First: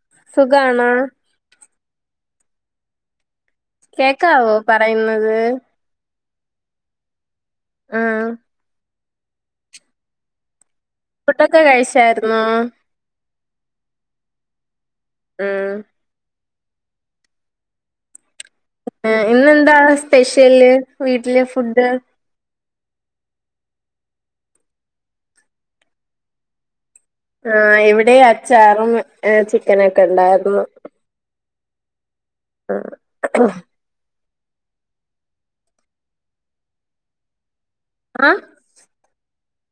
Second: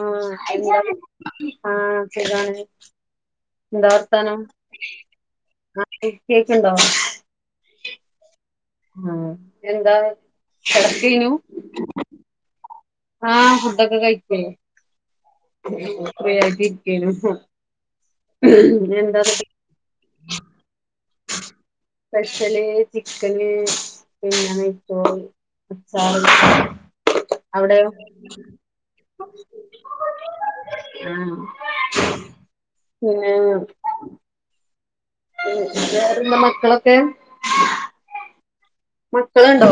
ആഹ് സുഖാണോ ആഹ് സുഖാണ് എന്താ വർത്താനം കേക്കാവോ പറയുന്നത് ആഹ് കേക്ണ്ടോ? ആഹ് ആഹ് എന്താ കെട്കേഞ്ഞു ഫുഡൊക്കെ കഴിച്ചായിരുന്നോ ആഹ് ഫുഡൊക്കെ കഴിച് ഉം വെർതെ ഇര്ക്കേഞു എന്താക്കി പെഷ്യല് വീട്ടിലെ ഫുഡ് സ്പെഷ്യല് ചിക്കന് പിന്നെ നെയ്‌ച്ചോറ് അച്ചാറ് ആഹഹ് അവിടെയോ ഇവിടെ അച്ചാറും ഏഹ് ചിക്കനൊക്കെ ണ്ടായിരുന്നു. പിന്നെന്നു പിന്നെ കേടെ പിന്നെ മക്കളൊക്കെ അഹ് ട്ട്ള്ണ്ടോ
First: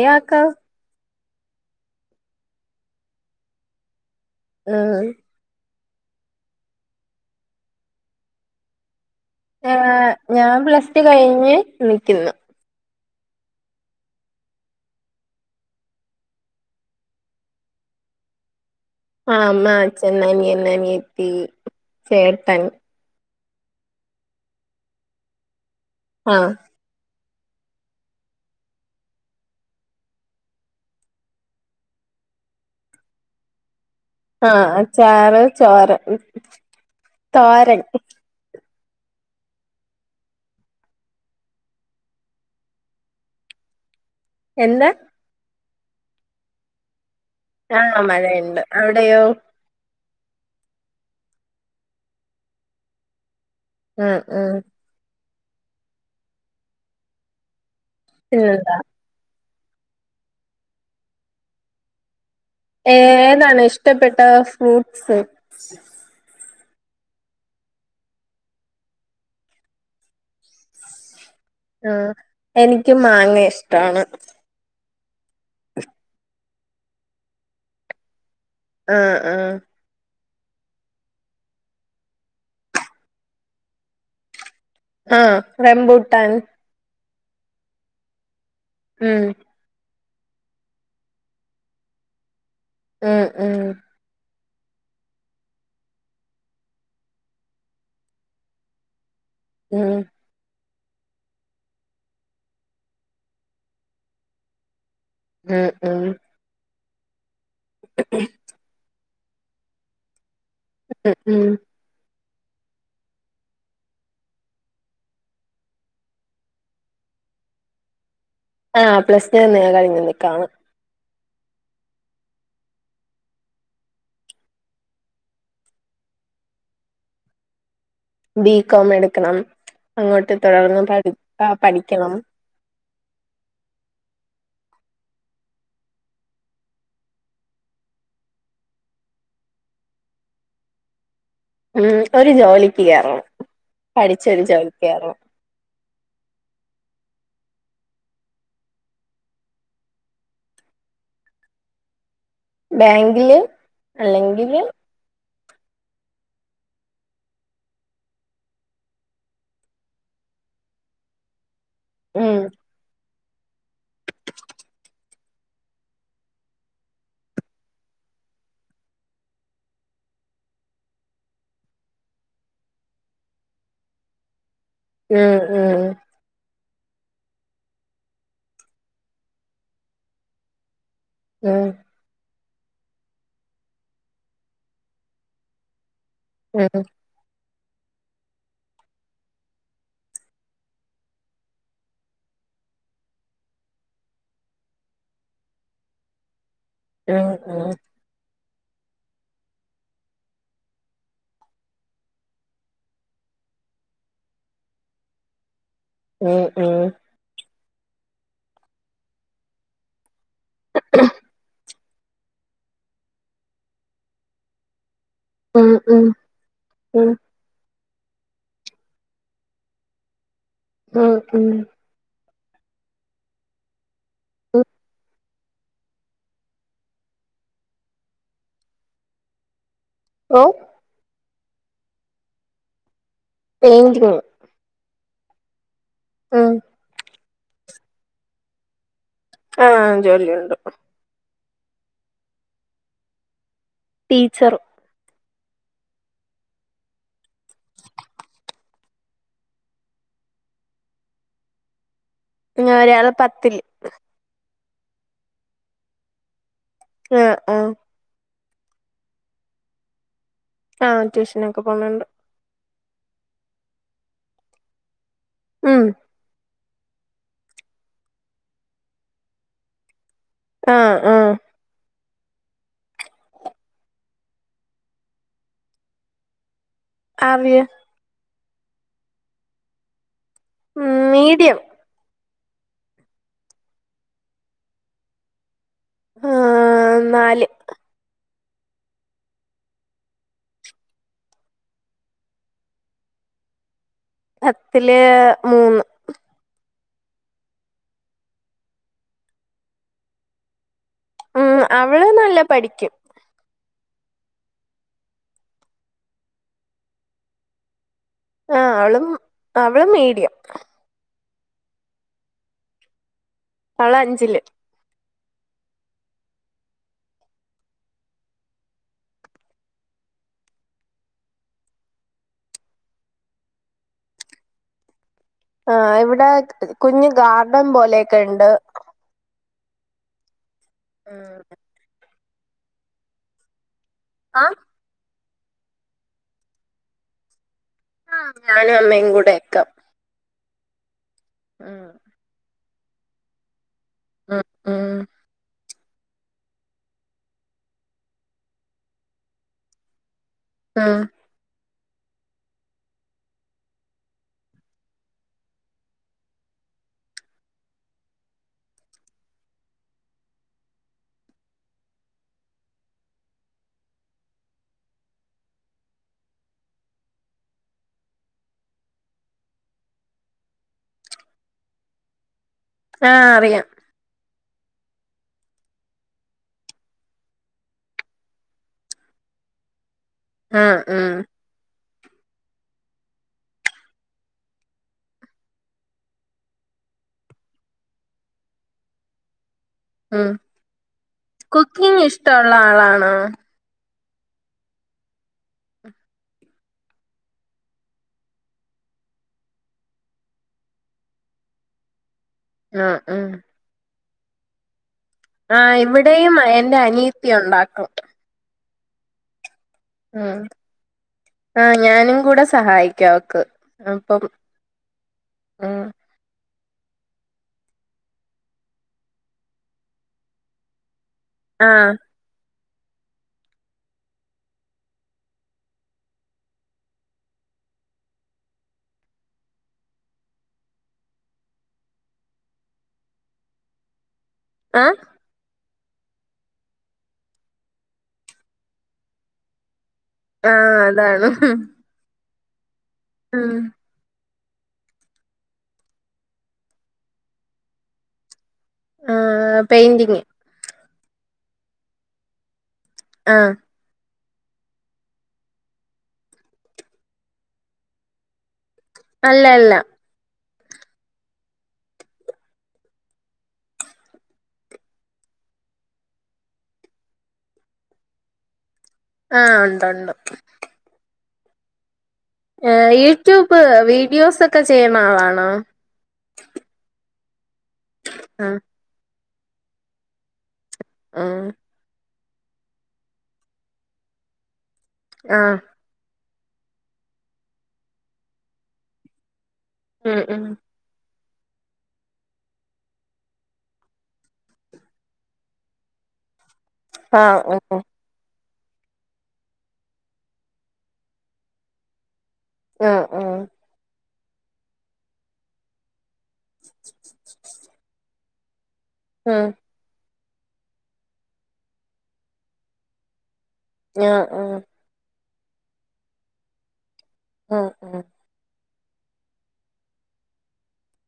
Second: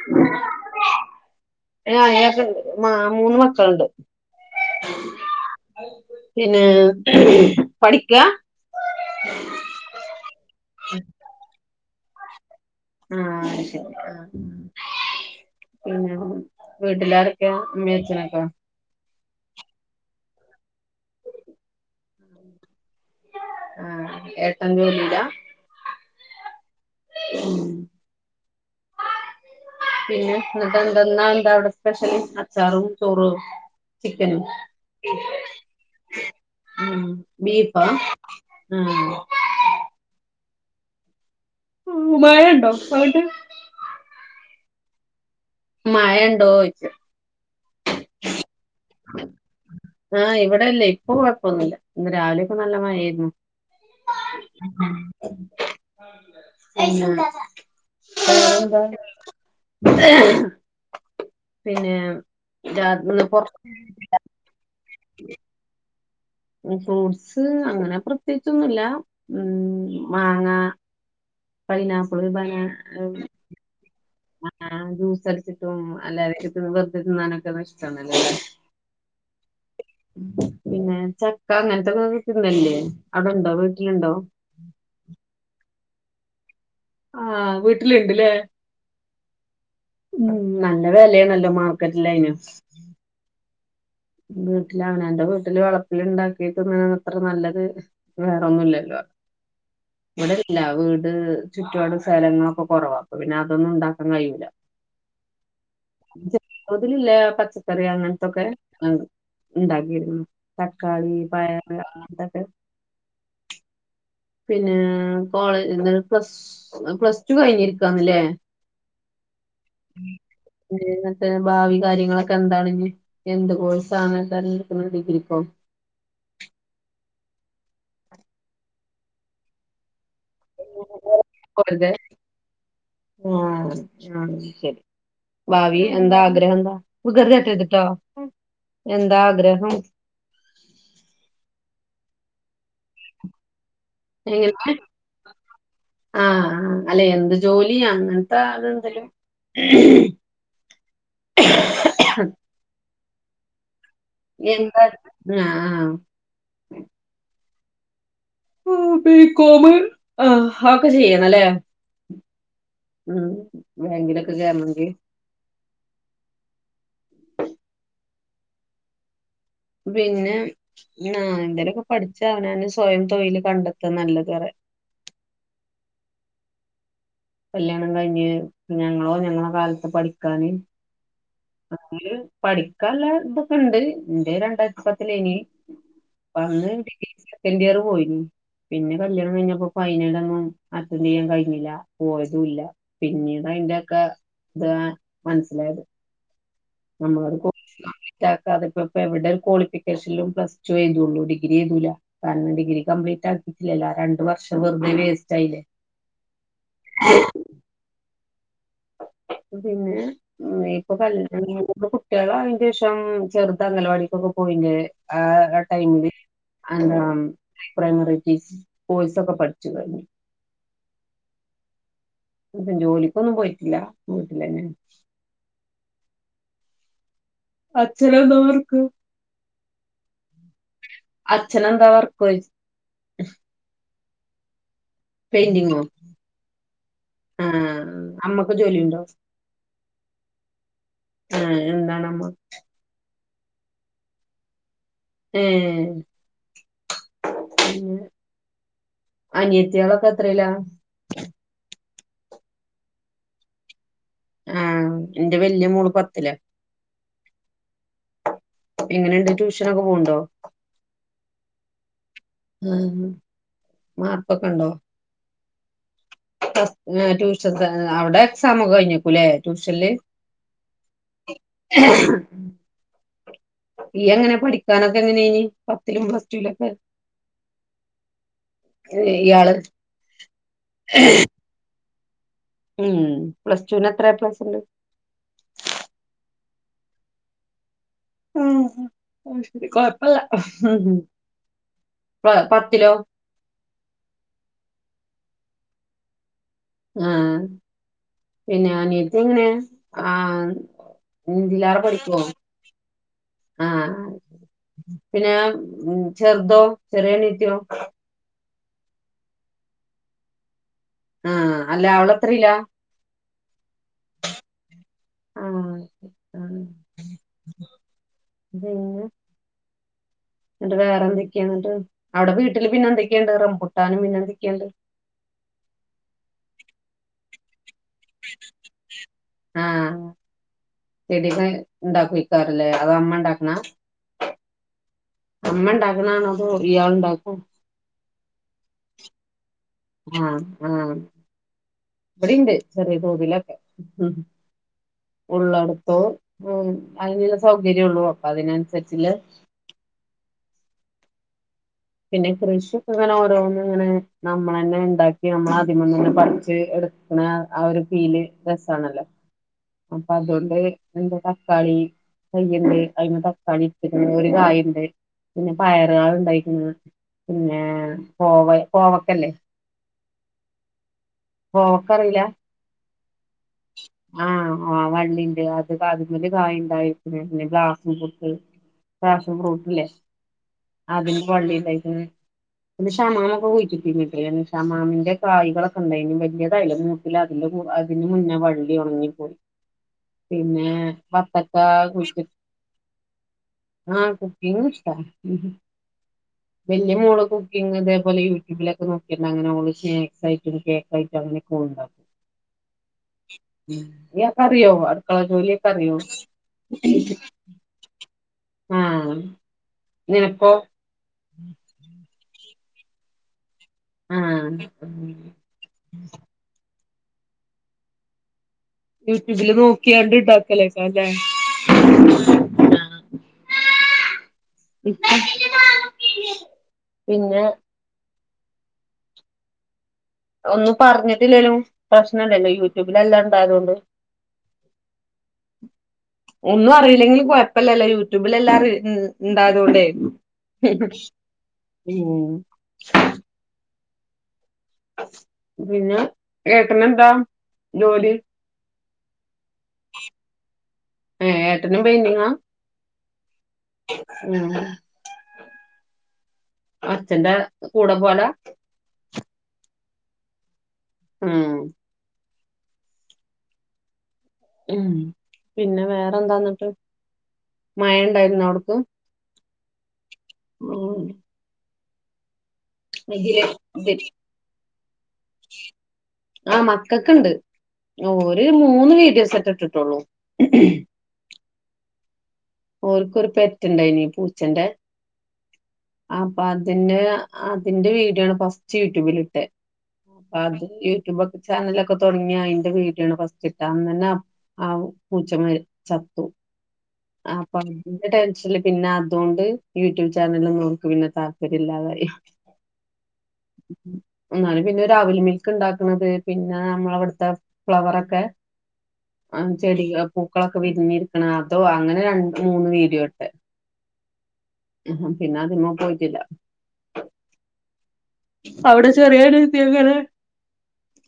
ഇയാക്കോ ഏഹ് അയാക്ണ്ട് മാ മൂന്ന് മക്കള്ണ്ട് ഏഹ് പിന്നെ പഠിക്കാ ഏഹ് ഞാൻ പ്ലസ് ടു കഴിഞ്ഞ് നിക്കുന്നു. ആഹ് ശരി ആഹ് പിന്നെ വീട്ടിലാരൊക്കെയ അമ്മയും അച്ഛനുമൊക്കെ ആഹ് അമ്മ അച്ഛൻ അനിയൻ അനിയത്തി ചേട്ടൻ ആഹ് ഏട്ടൻ ജോലിയിലാ ആഹ് ഉം പിന്നെ എന്നിട്ട് എന്തെന്നാ എന്താവിടെ സ്പെഷ്യല് അച്ചാറും ചോറും ചിക്കനും ആഹ് ചാറ് ചോറ് തോരൻ ബീഫാ ഉം മഴണ്ടോ അവ്ടെ എന്താ മഴണ്ടോയ്ച്ച ആഹ് മഴയിണ്ട് അവിടെയോ ആഹ് ഇവിടെല്ലേ ഇപ്പൊ കുയ്പൊന്നുല്ല ഇന്ന് രാവിലെക്കെ നല്ല മയേരുന്നു ഉം ഉം ഉം പിന്നെന്താ പിന്നെ രാന്ന് പൊർ ഏതാണ് ഇഷ്ടപ്പെട്ട ഫ്രൂട്ട്സ് ഫ്രൂട്ട്സ് അങ്ങനെ പ്രത്യേച്ചൊന്നുല്ല ഉം മാങ്ങ ആ പൈനാപ്പിള് എനിക്ക് മാങ്ങ ഇഷ്ടാണ് ആ ജ്യൂസ് അടിച്ചിട്ടും അല്ലാതെ വെറുതെ തിന്നാനൊക്കെ ഒന്നും ഇഷ്ടന്നല്ല ആ ആ പിന്നെ ചക്ക അങ്ങൻത്തൊക്കെ കിട്ടുന്നല്ലേ അവിടെണ്ടോ വീട്ടിലിണ്ടോ ആഹ് റെംമ്പൂട്ടാൻ ആഹ് വീട്ടിലിണ്ട് ലേ ഉം ഉം നല്ല വെലേണല്ലോ മാർക്കറ്റ്ലയ്ന് ഉം ഉം വീട്ട്ലവനാന്റെ വീട്ടില് വളപ്പിൽ ഇണ്ടാക്കി തിന്ന്ണ അത്ര നല്ലത് വേറൊന്നുല്ലല്ലോ ഉം ഇവടെല്ല വീട് ചുറ്റുപാടും സ്ഥലങ്ങളൊക്കെ കൊറവാ അപ്പ പിന്നെ അതൊന്നും ഇണ്ടാക്കാൻ കയ്യൂല ഉം ഉം അതിലില്ലെ പച്ചക്കറി അങ്ങൻത്തൊക്കെ ഇണ്ടാക്കിരുന്നു തക്കാളി ഉം പയറ് അങ്ങൻതൊക്കെ പിന്നെ കോളേജ് പ്ലസ് പ്ലസ് ടു കഴിഞ്ഞിരിക്കാണ് ല്ലേ ആഹ് പ്ലസ് നേന്ന് ഞാൻ കഴിഞ്ഞു നിക്കാണ് പിന്നെ എന്നിട്ട് ഭാവി കാര്യങ്ങളൊക്കെ എന്താണ് ഇഞ്ഞ് എന്ത് കോഴസാണ് തിരഞ്ഞെടുക്കുന്ന ഡിഗ്രിക്കോ ബി കോോം എടുക്കണം അങ്ങോട്ട് തുടർന്ന് പഠി ആ വെറുതെ പഠിക്കണം ആഹ് ആ ശരി ഭാവി എന്താ ആഗ്രഹെന്താ എന്താ ആഗ്രഹം ഉം ഒരു ജോലിക്ക് കേർണം പഠിച്ചൊരു ജോലിക്ക് കേർണം ആ ആ അല്ലെ എന്ത് ജോലിയാ അങ്ങൻത്ത അതെന്തേലും ബാങ്കില് അല്ലെങ്കില് എന്താ ആ ആ ആ ബി. കോമ് ആ ഒക്ചെ ചെയ്യണലേ ഉം ഉം ബാങ്കിലൊക്കൊ കേർണങ്കി പിന്നെ ആ എന്തേലൊക്കെ പഠിച്ച് അവനാന് സ്വയം തൊഴില് കണ്ടെത്താ നല്ലതറ്യ ഉം ഉം കല്യാണം കഴിഞ്ഞ് ഞങ്ങളോ ഞങ്ങള കാൽത്ത് പഠിക്കാന് ഏ പഠിക്കാല്ലതൊക്കെണ്ട് ഇന്റെ രണ്ടായിര്ത്തി പത്തിലേനി വന്ന് ഉം ഡിഗ്രി സെക്കൻ് ഇയർ പോയിന് പിന്നെ കല്യാണം കഴിഞ്ഞപ്പോ ഫൈനലൊന്നും അറ്റൻ്റ് ചെയ്യാൻ കഴിഞ്ഞില്ലാ പോയതൂല്ലാ പിന്നീട് അയിന്റെക്കെ ഇത് മനസ്സിലായത് ഉം നമ്മളോട് [unintelligible] അതിപ്പപ്പോ എവിടെ ക്വാളിഫിക്കേഷനിലും പ്ലസ് ടു എഴുതോളൂ ഡിഗ്രി എഴുതൂല്ലാ കാരണം ഡിഗ്രി കംപ്ലീറ്റ് ആക്ക രണ്ട് വർഷം വെറുതെ വേസ്റ്റായില്ലേ ഉം ഉം പിന്നെ ഇപ്പൊ കല്യാണം കുട്ടികളായതിനു ശേഷം ചെറുത് അംഗനവാടീലൊക്കെ പോയി ഉം ആ ഉം ഉം ടൈമില് ഉം [unintelligible] പ്രൈമറിറ്റീസ് കോഴ്സൊക്കെ പഠിച്ചു കഴിഞ്ഞു മം മം ഇപ്പം ജോലിക്കൊന്നും പോയിട്ടില്ലാ വീട്ടിലന്നെ ഉം അച്ഛനെന്താ വർക്ക് ഓ അച്ഛനെന്താ വർക്ക് ചോയിച്ച് പെയിംൻ്റിംങ്ങ് പെയിൻ്റിങ്ങോ ഉം ആ അമ്മക്ക് ജോലി ഉണ്ടോ ആ ജോലിയുണ്ട് ആ എന്താണമ്മ ടീച്ചർ ഉം അനിയത്തികളൊക്കെ എത്രേലാ ഒരാള് പത്തില് ആ എന്റെ വല്യ മോള് പത്തിലാ ആ ആ എങ്ങനുണ്ട് ട്യൂഷനൊക്കെ പോണുണ്ടോ ആ ട്യൂഷനൊക്കെ പോണണ്ട് ആ മാർക്കൊക്കെ ഉണ്ടോ ഉം ട്യൂഷൻസ് അവിടെ എക്സാം ഒക്കെ കഴിഞ്ഞേക്കൂല്ലേ ട്യൂഷനില് ആ ആ ഇയ്യെങ്ങനെ പഠിക്കാനൊക്കെ എങ്ങനെയ്നിനിം പത്തിലും പ്ലസ്‌ ടു ലൊ ക്കെ? ആ വി ഏ ഇയാൾ മം മീഡിയം മം പ്ലസ് ടുന്ന് എത്ര എ പ്ലസ്‌ ഇണ്ട്. ആന്നാല് മം അത്ശേരി കൊയപ്പല്ല പ പത്തിലോ പത്തില് മൂന്ന് ആ പിന്നെ അനിയത്തി എങ്ങനെ ആ ഉം നിൻറ്റിലാരെ അവള് പഠിക്കോ? നല്ല പഠിക്കും ആ പിന്നെ ആ ചെറുതോ ചെറിയ അനിയത്തിയോ? ആഹ അവളും അവളും മീഡിയം. ആ അല്ല അവളെത്രീല? അവൾ അഞ്ചില്. ആ ആ പിന്നെ എന്നിട്ട് വേറെ എന്തെക്കയാ എന്നിട്ട് അവിടെ വീട്ടില് പിന്നെ എന്തെക്കെ ഇണ്ട് റമ്പൂട്ടാനും പിന്നെ എന്തൊക്കെയുണ്ട് [inaudible] ആ ഇവിടെ കുഞ്ഞ് ഗാർഡൻ പോലെയൊക്കെ ഉണ്ട്. ആഹ് ചെടികൾ ഇണ്ടാക്കി വിക്കാറില്ലേ അത് അമ്മ ഉണ്ടാക്കണതാ ആഹ് അമ്മ ഇണ്ടാക്കണതാണോ അതോ ഇയാള് ഉണ്ടാക്കുവോ ആ ഞാനും അമ്മയും കൂടെയൊക്ക. ആഹ് ആഹ് ആഹ് ഇവിടെയുണ്ട് ചെറിയ തോതിലൊക്കെ ഉം ഉം ഉള്ളട ത്ത് ഉം അതിനുള്ള സൗകര്യവേയുള്ളു അപ്പൊ അതിനനുസരിച്ചുള്ള ആഹ് പിന്നെ കൃഷിയൊക്കെ ഇങ്ങനെ ഓരോന്ന് ഇങ്ങനെ നമ്മള് തന്നെ ഇണ്ടാക്കി നമ്മളാദ്യം വന്ന് പറിച്ച് കിട്ടണ ആ ഒരു ഫീല് രസാണല്ലോ? അപ്പൊ അതുകൊണ്ട് എന്താ തക്കാളി തയ്യിണ്ട് അതിന് തക്കാളി എടുത്തേക്കണ് ഒരു കായിണ്ട് പിന്നെ പയറ് ഉണ്ടായേക്കണ് പിന്നെ കോവ കോവക്കയില്ലേ കോവക്ക അറിയില്ല ആഹ് അറിയാം ആഹ് ആഹ് വള്ളിണ്ട് അത് അതിന്മേൽ കായിഇണ്ടായിക്ക്ണ് ഇനി പ്രാസംപ്രുട്ട് പാസം ഫ്രൂട്ട്ല്ലേ ആഹ് ആഹ് അതിന്റെ വള്ളിണ്ടായ്ക്ക്ണ് പിന്നെ ഷമാമൊക്കെ കുയിച്ചിട്ടീനി [unintelligible] ഷമാമിന്റെ കായികളൊക്കെ ഇണ്ടായിനിം വല്യതായീല മൂത്തില അതിന്റ കൂ അതിന്റെ മുന്നേ വള്ളി ഒണങ്ങിപ്പോയി ആഹ് പിന്നെ വത്തക്കാ കുക്കിംഗ് കുഴിച് ഇഷ്ടമുള്ള ആളാണോ ആഹ് കുക്കിംഗും ഇഷ്ടാ വല്ല്യ മോള് കുക്കിംഗ്‌ ഇതേ പോലെ യൂട്യുബിലൊക്കെ നോക്കിയെന്നെ അങ്ങനെ ഓൾ സ്നാക്സ് ആയിറ്റും കേക്ക് ആയിറ്റു അങ്ങനൊക്കെഓള്ണ്ടാക്കും ആ ആഹ് [unintelligible] അറിയോ അടുക്കള ജോലിയൊക്കെ ആഹ് അറിയോ? ഇവിടെയും എന്റെ അനിയത്തി ഉണ്ടാക്കും ആഹ് ആഹ് നിനക്കോ ആ ഞാനും കൂടെ സഹായിക്കാ അവക്ക് അപ്പം ആഹ് ഉം. ഉം യൂട്യൂബില് നോക്കിയാണ്ട് ഇണ്ടാക്കലയ്ക്കരലെ. ആഹ് ആഹ് ഇപ്പം പിന്നെ ഒന്നും പറഞ്ഞിട്ടില്ലേലും പ്രശ്നല്ലല്ലോ യൂട്യൂബിലെല്ലാണ്ടായതോണ്ട് ഏ ഒന്നും അറിയില്ലെങ്കി കൊഴ്പല്ലല്ലോ യൂട്യൂബില് എല്ലാർ ഉം ണ്ടാകൊണ്ടേ ആഹ് അതാണ് ഉം ഉം. പിന്നെ ഏട്ടനെന്താ ജോലി ആ പെയിന്റിങ് ഏ ഏട്ടനും പോയ്ൻ്റിങ്ങാ ആഹ് ഉമ് ഉമ് അച്ഛന്റെ കൂടെ പോലാ അല്ല ല്ല ഉമ് മ്ഹ് പിന്നെ വേറെന്താ ന്ന്ട്ട് മഴണ്ടായിരുന്നൊ അവട് ക്ക് ആഹ് ഒണ്ട് ഒണ്ട് [unintelligible] ഏ ഇതില് യൂട്യൂബ് ഇത് വീഡിയോസൊക്കെ ചെയ്യ്ണ ആളാണോ ഒരു ആഹ് മൂന്ന് വീഡിയോസെറ്റെ ഇട്ടിട്ടൊള്ളൂ ആ ഓർക്ക് ഒരു പെറ്റ് ണ്ടായിനീ പൂച്ചന്റെ ആ അപ്പ അതിനെ അതിന്റെ വീഡിയോ ആണ് ഫസ്റ്റ് യൂട്യൂബിലിട്ടെ ഉം അപ്പ ഉം അത് ചാനലൊക്കെ തൊടങ്ങിയ അയിന്റെ വീഡിയോണ് ഫസ്റ്റ് ഇട്ടാ അന്നെനെ ആ പൂച്ചമരി ചത്തു ആഹ് അപ്പ ഉം അയിൻ്റെ ടെൻ ടെൻഷല് പിന്നെ അതോണ്ട് യൂട്യൂബ് ചാനലൊന്നും നമുക്ക് പിന്നെ താല്പര്യം ഇല്ലാതായി ആ ആ ന്നാലും പിന്നെ ഒരവ്ൽമിൽക് ഇണ്ടക്ണത് പിന്നേ അമ്മളെ വട്ത്തെ ഫ്ലവറൊകെ ആ ഉം ചെടി പൂക്കളൊക്കെ വിരിഞ്ഞിരിക്ക്ണ അതും അങ്ങനെ രണ്ട് മൂന്ന് വീഡിയോട്ടെ ആ ആ പിന്നെ അതിമ്മേ പോയിട്ടില്ല ആ ആ അവിടെ ചെറിയനിയതിക് ങ്ങനെ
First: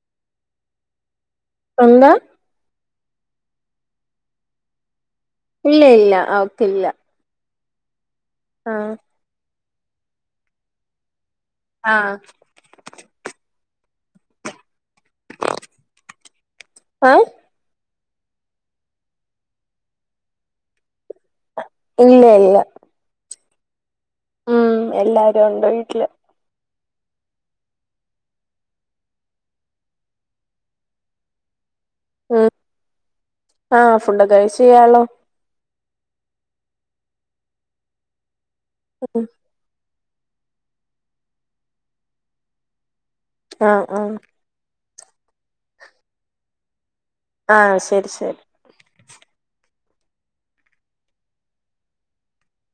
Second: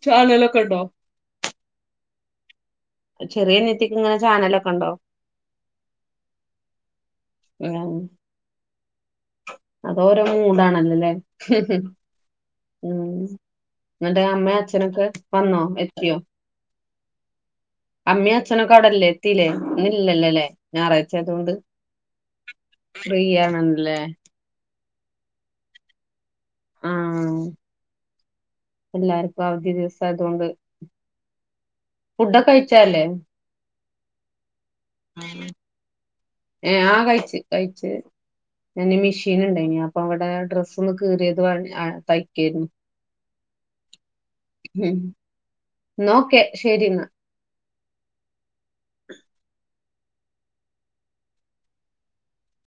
ചാനലൊക്കെ ഉണ്ടോ എന്താ ചെറിയനയത്തിക്ക് ഇങ്ങനെ ചാനലൊക്കെണ്ടോ ഇല്ല ഇല്ല അവക്ക് ഇല്ല ആ ആ അതോരോ മൂടാണല്ലൊല്ലേ ആ മ്മ് ന്നട്ട് അമ്മേം അച്ഛനൊക്കെ വന്നോ എത്തിയോ ഏ അമ്മീം അച്ഛനൊക്കെ അവടല്ലേ എത്തീല്ലേ ഇന്ന്ല്ലല്ലോല്ലേ ഞാറായ്ചായതോണ്ട് ഇല്ല ഫ്രീയാണല്ലേ മ്മ് എല്ലാരൊണ്ട് വീട്ടില് ആ എല്ലാർക്കും അവധി ദിവസായതോണ്ട് ഫുഡൊക്കെ കഴിച്ചല്ലേ ഫുഡൊകെ കയിച് ഇയാളൊ ഏ ആ കഴിച്ച് കഴിച്ച് ഞാന് ഉം മെഷീൻ ഇണ്ടായീനി അപ് പ്പം ഇവടെ ഡ്രസ്സൊന്ന് കീറിയത് [unintelligible] ആഹ് തയ്ക്ക്യേര്ന്നു ആഹ് ആഹ് ഉം ന്നാഓക്കെ ശെരിന്നാ ആഹ് ശരി ശരി